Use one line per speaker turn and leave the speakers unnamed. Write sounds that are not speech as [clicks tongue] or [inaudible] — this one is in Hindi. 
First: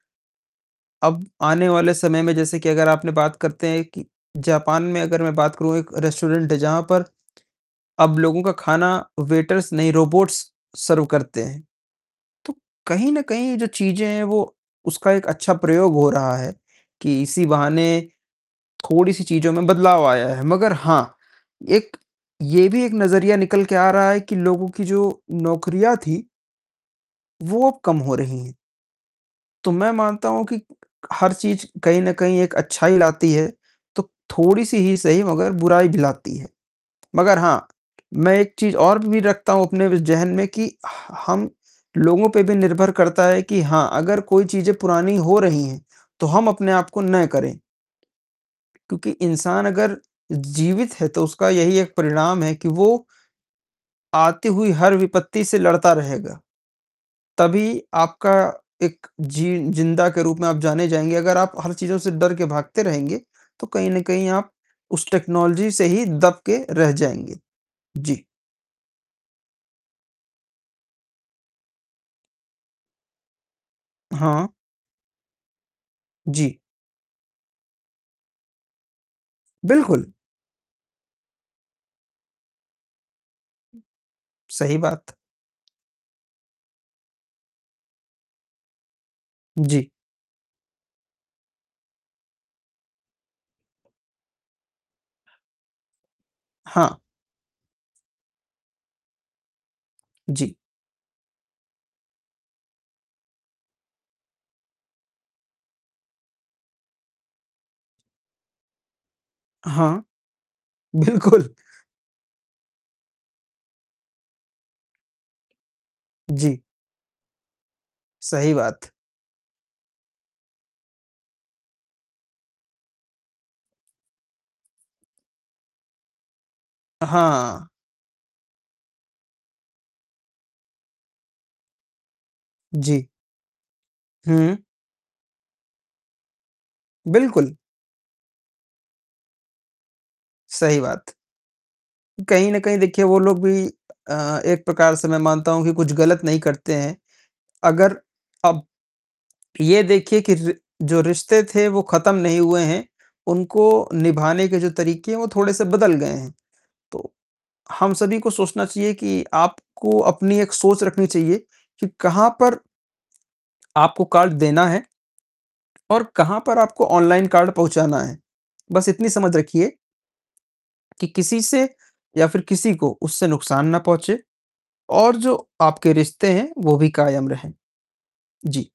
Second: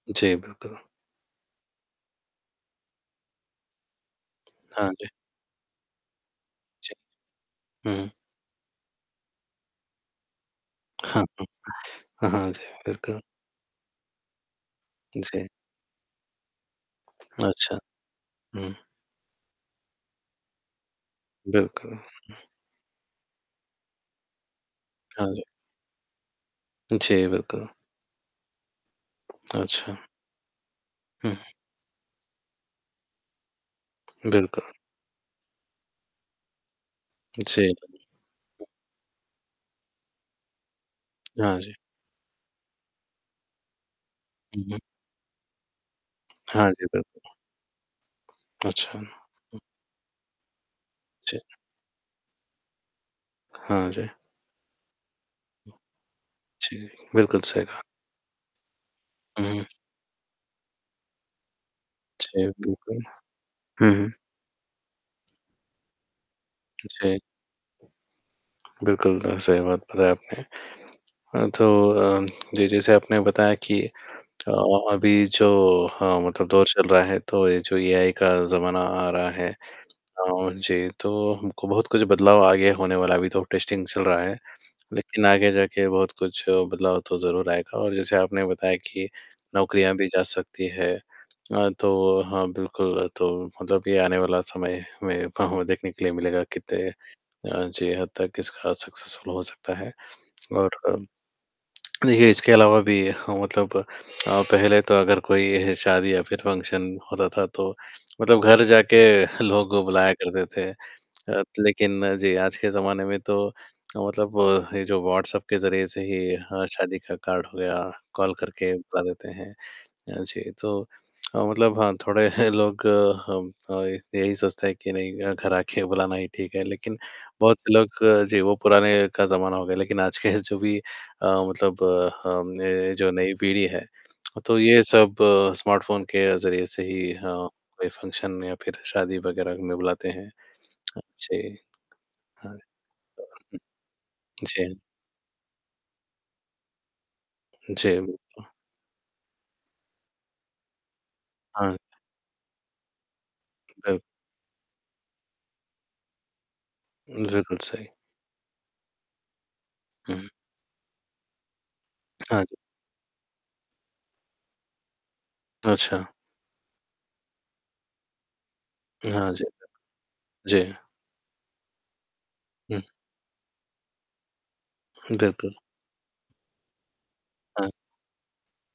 जी, बिल्कुल।
अब आने वाले समय में, जैसे कि अगर आपने बात करते हैं कि जापान
हाँ
में
जी।
अगर मैं बात करूँ, एक रेस्टोरेंट है, जहाँ
जी।
पर
हुँ, हुँ।
अब लोगों का खाना वेटर्स नहीं, रोबॉट्स सर्व करते हैं।
[chuckles] हाँ, हाँ,
तो
जी,
कहीं
बिल्कुल।
न कहीं जो चीज़ें हैं, वो उसका एक
जी।
अच्छा प्रयोग हो रहा है, कि इसी
अच्छा।
बहाने
हुँ।
थोड़ी-सी चीज़ों में बदलाव आया है। मगर हाँ,
बिल्कुल।
एक ये भी एक नज़रिया निकल के आ रहा है कि लोगों की जो
हाँ जी।
नौकरियाँ थीं
जी, बिल्कुल।
वो अब कम हो रही हैं। तो मैं
अच्छा।
मानता हूँ कि हर
हुँ।
चीज़ कहीं न कहीं एक अच्छाई लाती है, तो
बिल्कुल।
थोड़ी-सी ही सही मगर बुराई भी लाती है। मगर हाँ,
जी।
मैं एक चीज़ और भी रखता हूँ, अपने व ज़हन में कि ह हम
हाँ, जी।
लोगों पे भी निर्भर करता है कि हाँ, अगर कोई
हुँ,
चीज़ें
हुँ।
पुरानी हो रही हैं, तो हम
हाँ,
अपने
जी,
आप को न
बिल्कुल।
करें,
अच्छा।
क्योंकि
हुँ।
इंसान अगर जीवित है, तो
जी।
उसका यही एक परिणाम है कि वो
हाँ, जी।
आती हुई हर विपत्ति से लड़ता रहेगा।
जी, बिल्कुल सही
तभी
कहा।
आपका एक जि
हुँ, हुँ।
ज़िंदा के रूप में आप जाने जाएँगे, अगर आप हर चीज़ों से डर के
जी
भागते
बिल्कुल।
रहेंगे, तो कहीं
हुँ,
न
हुँ।
कहीं आप उस टेक्नोलॉज़ी से ही दब के रह
जी।
जाएँगे। जी।
बिल्कुल अ, सही बात बताया आपने। अ, तो अ, जी, जैसे आपने बताया कि
हाँ।
अ, अभी जो हाँ मतलब
जी।
दौर चल रहा है, तो ये जो एआई का ज़माना आ रहा है।
बिल्कुल।
अ, जी तो हमको बहुत कुछ बदलाव आगे होने वाला है, अभी तो टेस्टिंग चल रहा है।
सही बात।
लेकिन आगे जाके बहुत कुछ बदलाव तो ज़रूर आएगा और जैसे आपने बताया कि
जी।
नौकरियाँ भी जा सकती हैं। अ, तो हाँ, बिल्कुल तो मतलब कि आने वाला समय में [unintelligible] देखने के लिए मिलेगा, कित्ते
हाँ।
अ, जी, हद तक इसका सक्सेसफुल हो सकता है।
जी।
और अ, देखिए, इसके अलावा भी हाँ मतलब अ, पहले तो अगर कोई शादी या फिर फ़ंक्शन होता था, तो मतलब घर जाके [chuckles] लोगों को
हाँ।
बुलाया करते थे। अ,
बिल्कुल।
लेकिन, जी, आज के जमाने में तो अ, मतलब ये जो व्हॉट्सएप के ज़रिए से ही
जी।
हाँ, शादी का कार्ड हो गया, कॉल
सही
करके
बात।
बुला देते हैं। अ, जी, तो अ, मतलब हाँ, थोड़े [chuckles] लोग हम, अ, ये यही सोचते हैं कि नहीं अ, घर आके बुलाना ही ठीक है। लेकिन
अ,
बहुत
हाँ।
से लोग जी, वो पुराने का ज़माना हो गया, लेकिन आज के जो भी अ, मतलब हम ने
जी।
जो नई पीढ़ी है, [clicks tongue] तो
हुँ।
ये सब स्मार्टफ़ोन के ज़रिए से ही हाँ,
बिल्कुल।
कोई फ़ंक्शन या फिर शादी वग़ैरह में उन्हें बुलाते हैं।
सही बात।
जी।
कहीं
हाँ
न कहीं देखिए, वो लोग भी अ, एक
जी जी।
प्रकार से मैं मानता हूँ कि कुछ गलत नहीं करते हैं।
जी,
अगर
बिल्कुल।
अब ये देखिए कि रि जो रिश्ते थे,
हाँ।
वो ख़त्म नहीं हुए हैं, उनको
बिल
निभाने के जो तरीके हैं, वो थोड़े-से बदल गए हैं। तो,
हुँ बिल्कुल सही।
हम सभी को सोचना चाहिए कि आपको
हुँ।
अपनी एक सोच रखनी चाहिए कि कहाँ
हाँ, जी।
पर आपको कार्ड देना है, और
अच्छा।
कहाँ पर आपको ऑनलाइन कार्ड पहुँचाना है। बस
अ,
इतनी
हाँ,
समझ
जी।
रखिए
जी।
कि किसी से, या फिर किसी
हुँ।
को उससे नुकसान ना पहुँचे, और जो
बिल्कुल।
आपके रिश्ते हैं, वो भी कायम रहें।
हाँ।
जी।